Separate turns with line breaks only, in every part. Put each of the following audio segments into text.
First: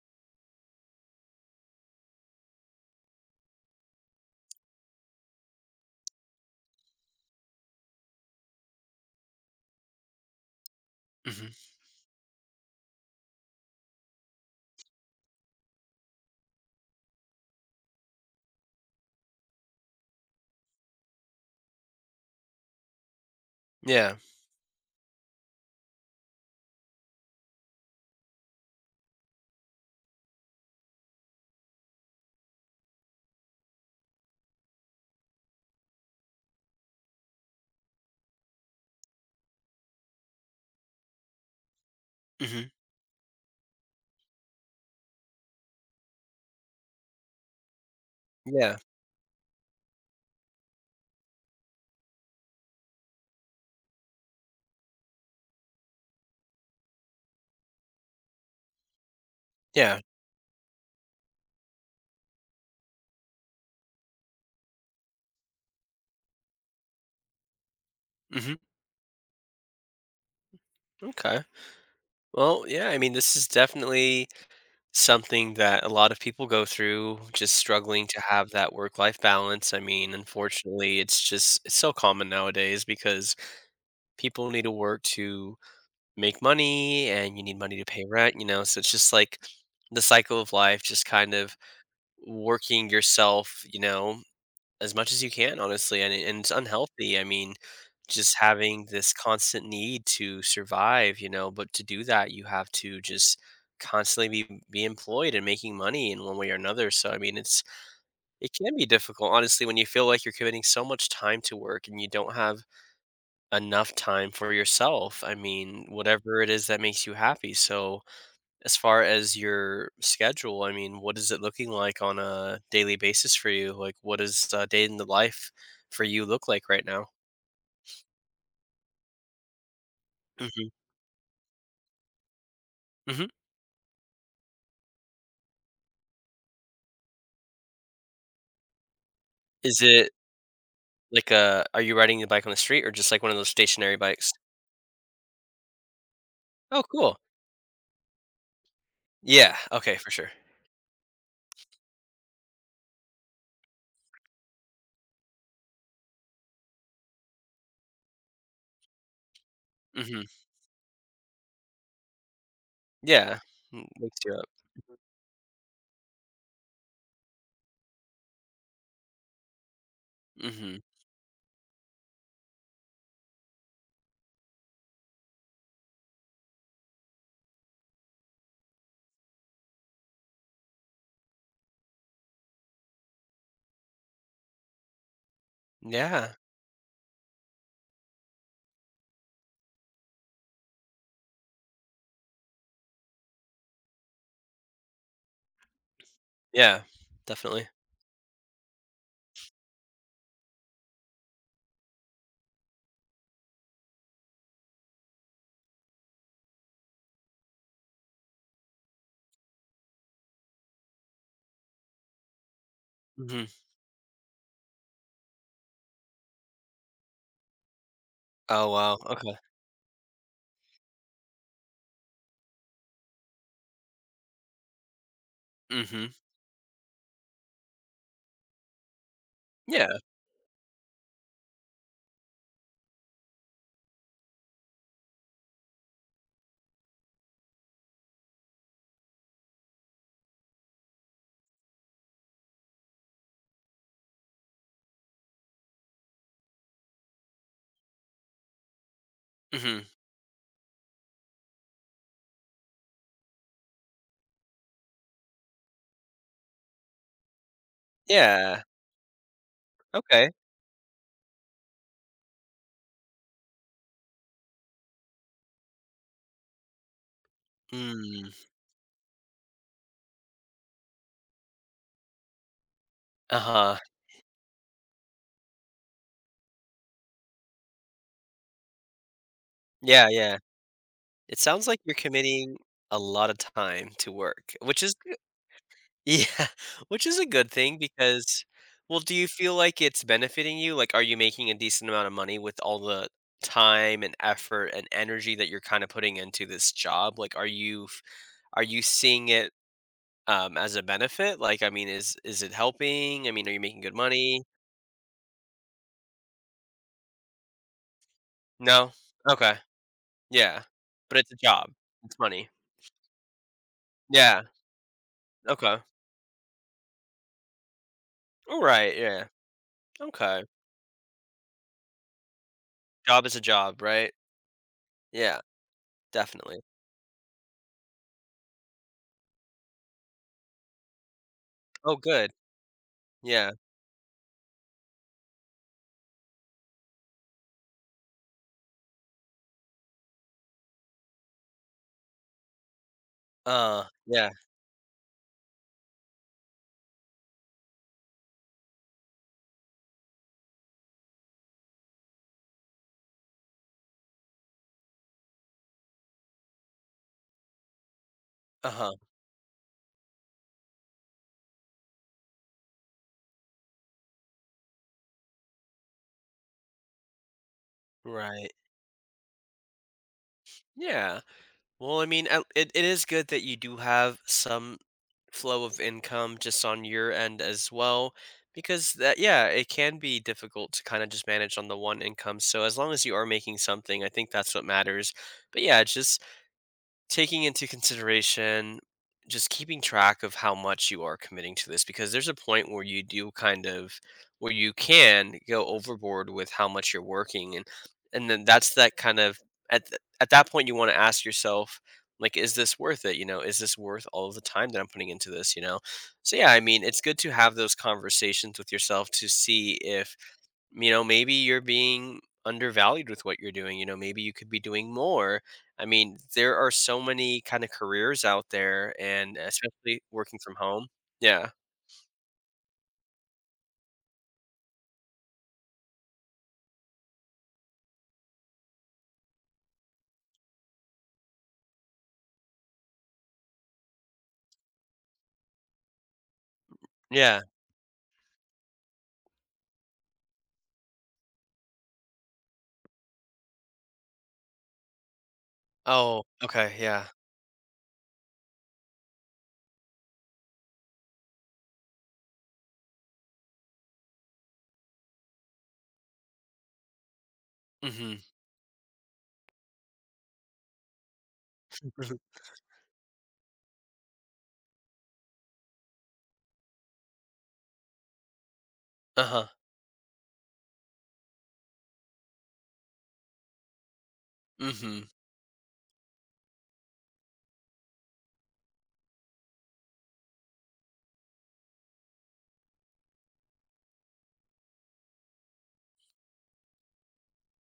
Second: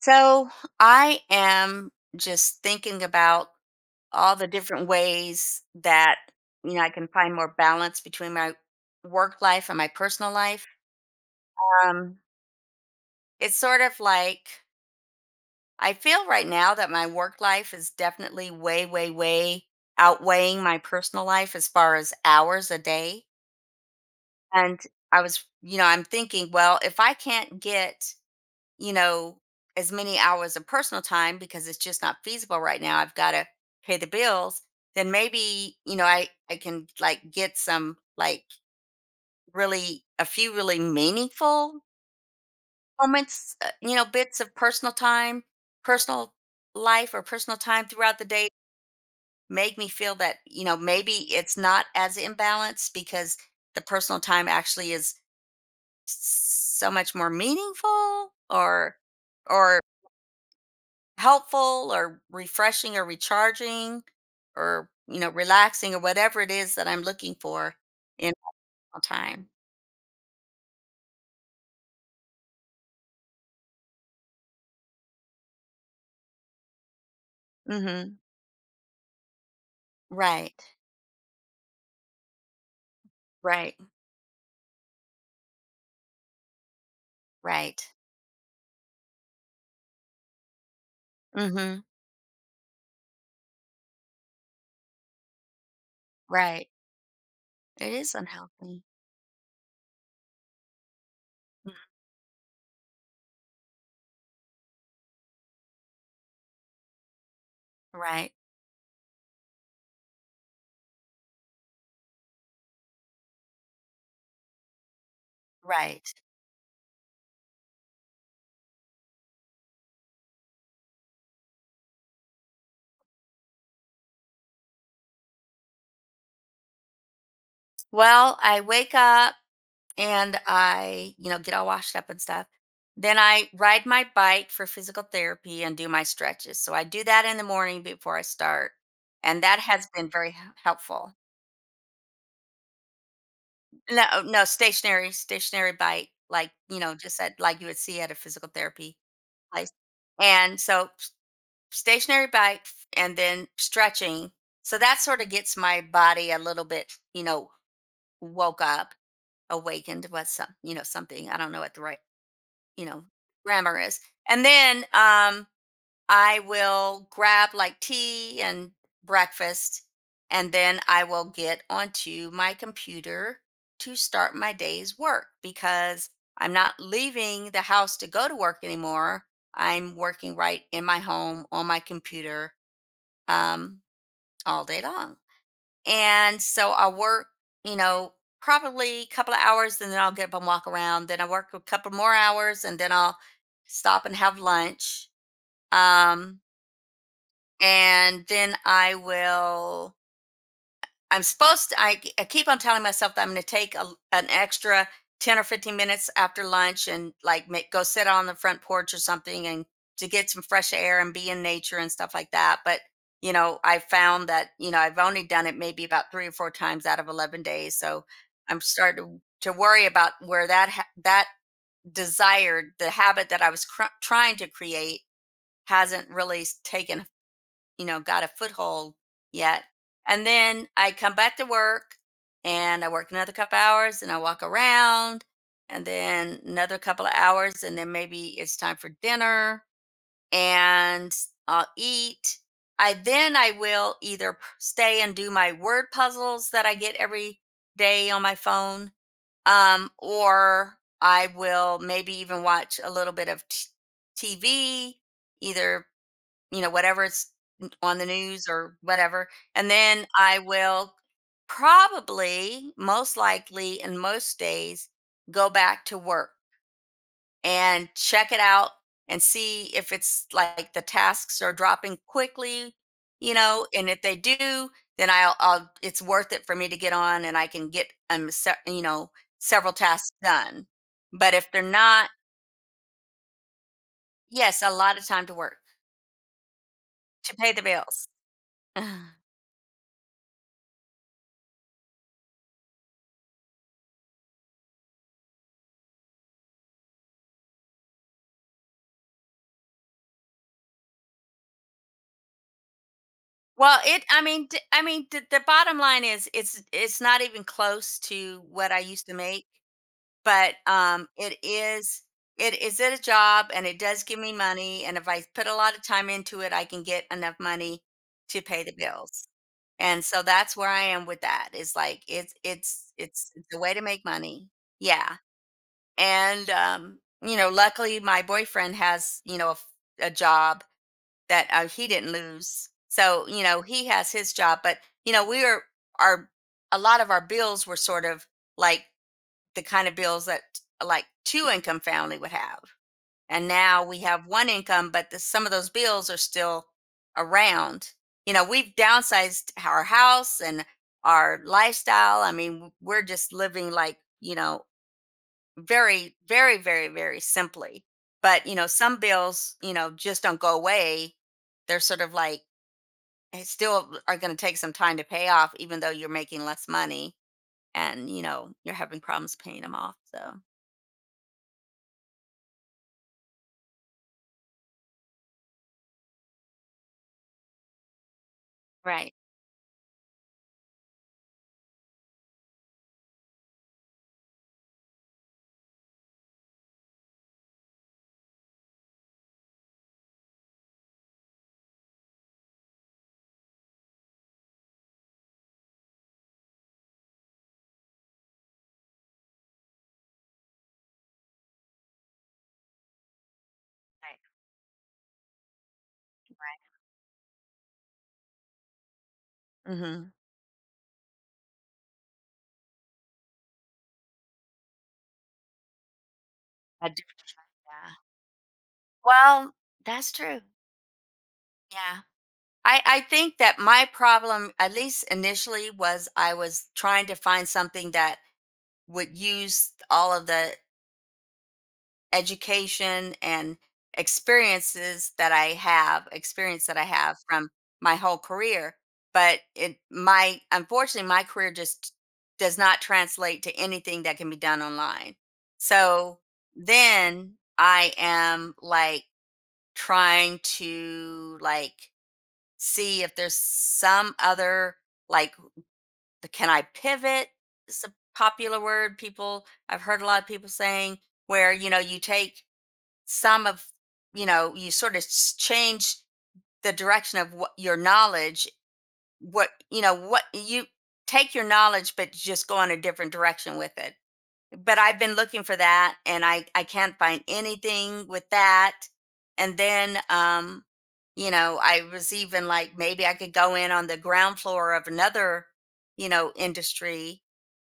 So I am just thinking about all the different ways that I can find more balance between my work life and my personal life.
Mhm.
Um, it's sort of like I feel right now that my work life is definitely way, way, way outweighing my personal life as far as hours a day.
Yeah.
And I was, you know, I'm thinking, well, if I can't get you know, as many hours of personal time because it's just not feasible right now. I've got to pay the bills. Then maybe, I can like get some like really a few really meaningful
Mhm.
moments, bits of personal time, personal life or personal time throughout the day
Yeah.
make me feel that, maybe it's not as imbalanced because the personal time actually is so much more meaningful or
Yeah.
helpful or refreshing or recharging or relaxing or whatever it is that I'm looking for in
Mhm.
all time.
Okay. Well, yeah, I mean, this is definitely something that a lot of people go through, just struggling
Mhm.
to have that work-life balance. I mean,
Right.
unfortunately, it's so common nowadays because
Right.
people need to work to make money and you need money
Right.
to pay rent, you know, so it's just like the cycle of life just kind of
Mhm.
working yourself, you know, as much as you can, honestly, and it's
Right,
unhealthy, I mean,
it is
just
unhealthy.
having this constant need to survive, you know, but
Mm.
to do that, you have to just constantly be employed and making money in one way or another, so, I mean,
Right.
it can be difficult, honestly, when you feel like you're committing so much time to work and you don't have enough time for yourself, I mean,
Right.
whatever it is that makes you happy. So as far as your schedule, I mean, what is it looking like on a daily basis for you? Like, what does a day in the life for you look like right now?
Well, I wake up and
Mhm,
I get all washed up and stuff, then
mhm.
I ride my bike for physical therapy and do my stretches, so I do that in the morning before I start, and that
Is
has been
it
very helpful.
like a are you riding the bike on the street or just like one of those stationary
No, oh,
bikes?
no, stationary bike, like,
Oh, cool.
just at like you would see at a physical therapy
Yeah,
place.
okay, for sure.
And so stationary bike and then stretching. So that sorta gets my body a little bit, woke up, awakened,
Mhm.
what's some something, I don't know what the right, you know,
Yeah.
grammar is.
Wakes you
And
up.
then, I will grab like tea and breakfast, and then
Mhm.
I will get onto my computer to start my day's work because I'm not leaving the house to go to work anymore. I'm working right in my home on my computer, um, all day long.
Yeah.
And so I'll work, you know, probably a couple of hours, and then I'll get up and walk around. Then I work a couple more hours, and then I'll stop and have lunch. Um,
Yeah, definitely.
and then I will. I'm supposed to. I keep on telling myself that I'm going to an extra 10 or 15 minutes after lunch and like go sit on the front porch or something and to get some fresh air and be in nature and stuff like that. But
Mhm.
I found that I've only done it maybe about three or four times out of 11 days, so I'm
Oh, wow,
starting
okay.
to worry about where that desired the habit that I was trying to create hasn't
Mhm.
really taken, got a foothold yet.
Yeah.
And then I come back to work and I work another couple hours and I walk around and then another couple of hours and then maybe it's time for dinner and I'll eat. I then I will either stay and do my word puzzles that I get every day on my phone,
Mhm.
or I will maybe even watch a little bit of TV, either whatever it's on the news
Yeah.
or whatever. And then
Okay.
I will probably, most likely, in most days, go back to work and
Mm.
check it out and see if it's like the tasks are dropping quickly,
Uh-huh.
and if they do, then I'll it's worth it for me to get on and I can get, several
Yeah,
tasks
yeah.
done. But
It
if they're
sounds like you're
not,
committing a lot of time to work,
yes, a
which is
lot of
good.
time to work
Yeah, which is a
to
good
pay the
thing.
bills.
Because Well, do you feel like it's benefiting you? Like, are you making a decent amount of money with all the time and effort and energy that you're kinda putting into this job? Like, are you seeing it, as a benefit? Like, I mean, is it helping? I mean, are you
Well,
making good
it
money?
I mean, the bottom line is it's not even close to what I
No?
used to make,
Okay.
but,
Yeah. But it's a job. It's money.
it is. It a job and it does give me
Yeah.
money, and if I put a lot
Okay.
of time into it, I can get enough money to pay the
Alright, yeah.
bills, and so
Okay.
that's where I am with that. It's like
Job is a
it's a way to
job,
make
right?
money. Yeah,
Yeah,
and,
definitely.
luckily, my boyfriend has, a job that, he
Oh,
didn't
good.
lose. So,
Yeah.
he has his job, but, we are our a lot of our bills were sort of like the kind of bills that like two income family would have. And now we have
Yeah.
one income, but some of those bills are still around. You know, we've downsized our house and our lifestyle. I mean, we're just living like, very, very, very, very simply. But,
Uh-huh.
some bills, just don't go away. They're sort of like it still are going to take some time to pay off, even though you're making less money and
Right.
you're having problems paying them off. So,
Yeah. Well, I mean, at it it is good that you do have some flow of income just on your end as well, because
right,
that yeah, it can be difficult to kinda just manage on the one income, so as long as you are making something, I think that's what matters. But yeah, just taking into consideration, just keeping track of how much you are committing to this, because there's a point where you do kind of, where you can go overboard with how much you're working. And then that's that kind of, at that point you want to ask yourself, like, is this worth it, is this worth
right,
all of the time that I'm putting into this? So yeah, I mean, it's good to have those conversations with yourself to see
right. Hmm.
if, you know, maybe you're being undervalued with what you're doing, you know, maybe you could be doing more. I mean, there are
I
so
do.
many kind of
Yeah.
careers out there, and
Well,
especially
that's
working
true.
from home. Yeah,
Yeah. I think that my problem, at least initially, was I was trying to find something that would use all of the education and experience that I have
yeah.
from my whole career. But it my unfortunately my career just does not translate to anything that can be done online. So
Oh, okay, yeah.
then I am like trying to like see if there's some other like can I pivot? It's a
Mm-hmm.
popular word people I've heard a lot of people saying where you take some of you sort of change the direction of what your knowledge
Uh-huh.
what you know what you take your knowledge but just go in a different direction with it. But
Mm-hmm.
I've been looking for that and I can't find anything with that. And then I was even like maybe I could go in on the ground floor of another, industry,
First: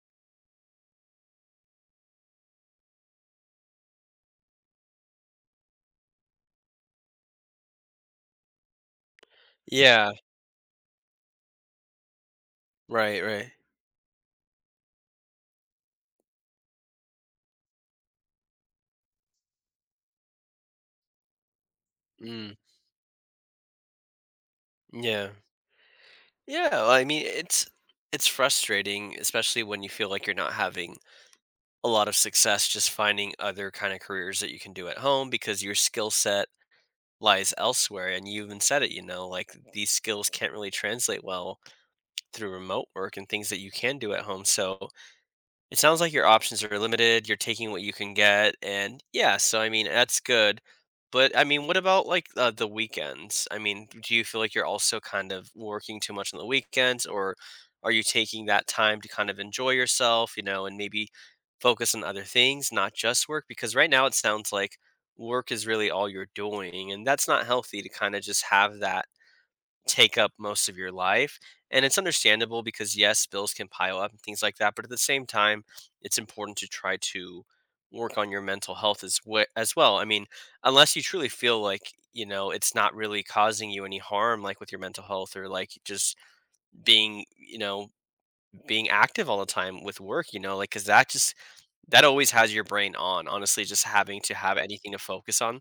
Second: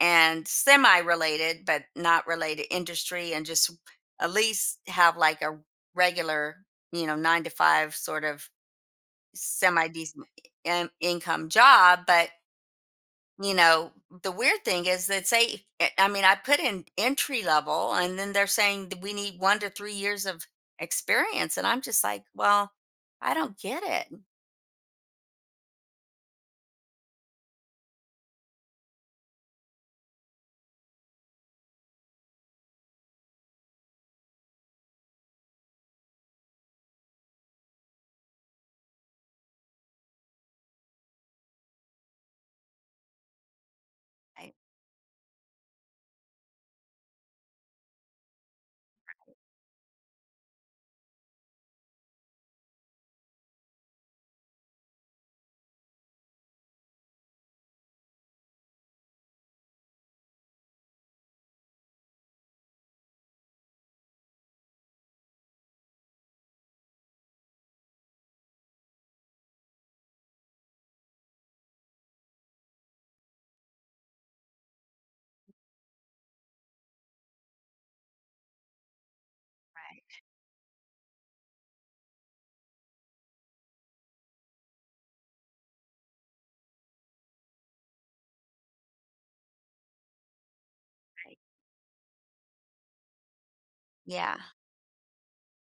and semi related, but not related industry, and just at least have like a regular, nine to five sort of semi
Yeah.
decent income job. But,
Right, right.
you know, the weird thing is that say, I mean, I put in entry level and then they're saying that we need 1 to 3 years of experience. And I'm just like,
Mm.
well, I don't get it.
Yeah, yeah. Well, I mean, it's frustrating, especially when you feel like you're not having a lot of success just finding other kind of careers that you can do at home, because your skill set lies elsewhere, and you even said it, you know, like these skills can't really translate well through remote work and things that you can do at home.
I,
So it sounds like your options are limited, you're taking what you can get, and yeah, so I mean, that's good. But I mean, what about like the weekends? I mean, do you feel like you're also kind of working too much on the weekends, or are you taking that time to kind of enjoy yourself, you know, and maybe focus on other things, not just work? Because right now it sounds like work is really all you're doing, and that's not healthy to kind of just have that take up most of your life. And it's understandable because, yes, bills can pile up and things like that. But at the same time, it's important to try to work on your mental health as, as well. I mean, unless you truly feel like, you know, it's not really causing you any harm, like with your mental health, or like just being, you know, being active all the time with work, you know, like, cause that just, that always has your brain on, honestly, just having to
yeah.
have anything to focus on.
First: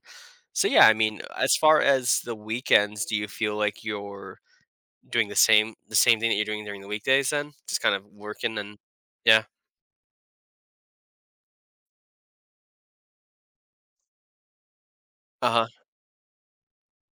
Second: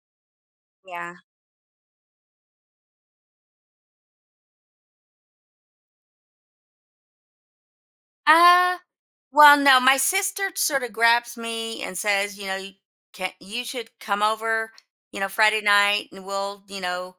So, yeah, I
Yeah.
mean, as far as the weekends, do you feel like you're doing the same thing that you're doing during the weekdays then? Just kind of working and
Uh,
yeah.
well, no, my sister sort of grabs me and says, you can you should come over, Friday
Uh-huh.
night and we'll,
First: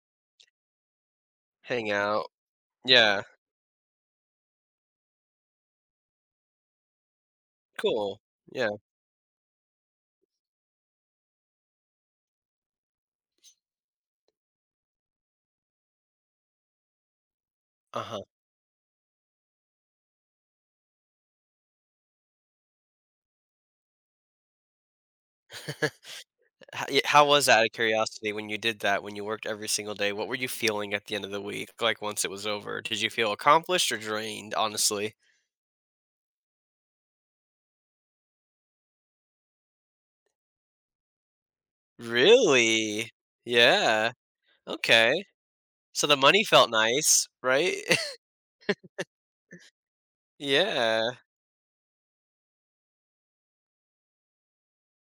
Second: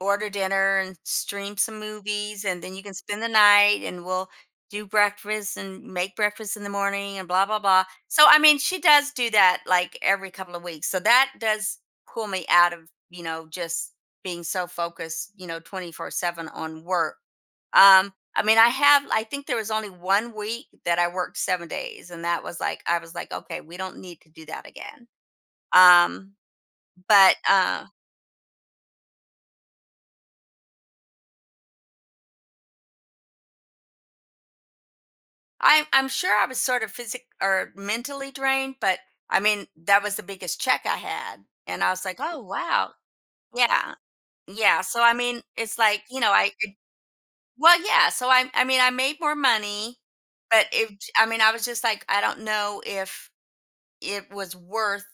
order dinner and stream some
Hang out.
movies and then you can
Yeah.
spend the night and we'll do breakfast and make breakfast in the morning and blah blah blah.
Cool.
So I mean
Yeah.
she does do that like every couple of weeks. So that does pull me out of, just being so focused, 24/7 on work.
Uh-huh.
I mean I think there was only one week that I worked 7 days and that was like I was like okay, we don't need to do that again. Um
How
but
was that, out of curiosity, when you did that, when you worked every single day? What were you feeling at the end of the week, like, once it was over? Did you feel accomplished or drained, honestly?
I'm sure I was sort of physic or mentally drained, but I mean, that was the biggest check I had. And I was like, oh wow.
Really?
Yeah.
Yeah.
Yeah. So I
Okay.
mean, it's like,
So the money felt nice, right?
well, yeah. So I mean I made more money, but it
Yeah.
I mean, I was just like, I don't know if it was worth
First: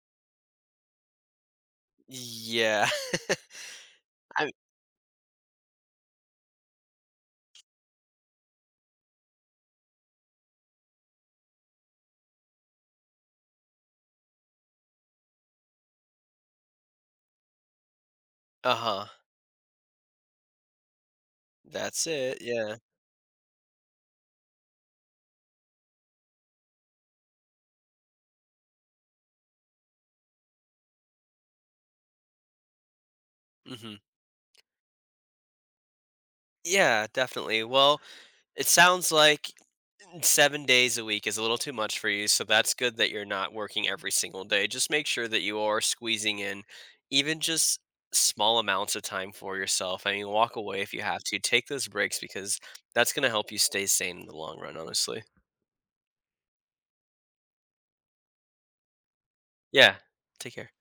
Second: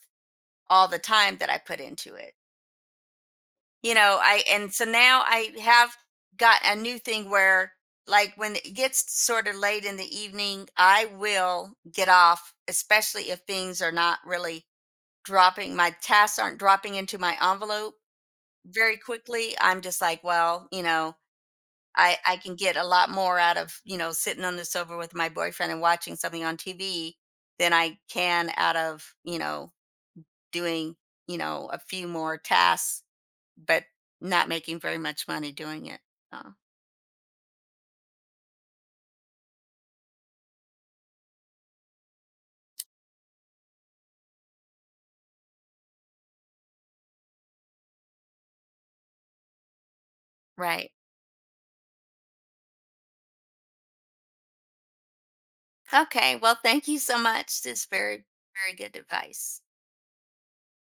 all the time that I put into it.
Yeah.
You know, I
I
and so now I have got a new thing where like when it gets sort of late in the evening I will get off, especially if things are not really dropping, my tasks aren't dropping into my envelope very
Uh-huh.
quickly. I'm just like, well,
That's
I
it,
can
yeah.
get a lot more out of, sitting on the sofa with my boyfriend and watching something on TV than I can out of, doing a few more tasks but
Mhm.
not making very much money doing it. Oh,
Yeah, definitely. Well, it sounds like, 7 days a week is a little too much for you, so that's good that you're not working every single day. Just make sure that you are squeezing in even just small amounts of time for yourself. I mean, walk away
right.
if you have to. Take those breaks, because that's gonna help you stay sane in the long run, honestly.
Okay. Well, thank you so much. This is very, very good advice.
Yeah. Take care.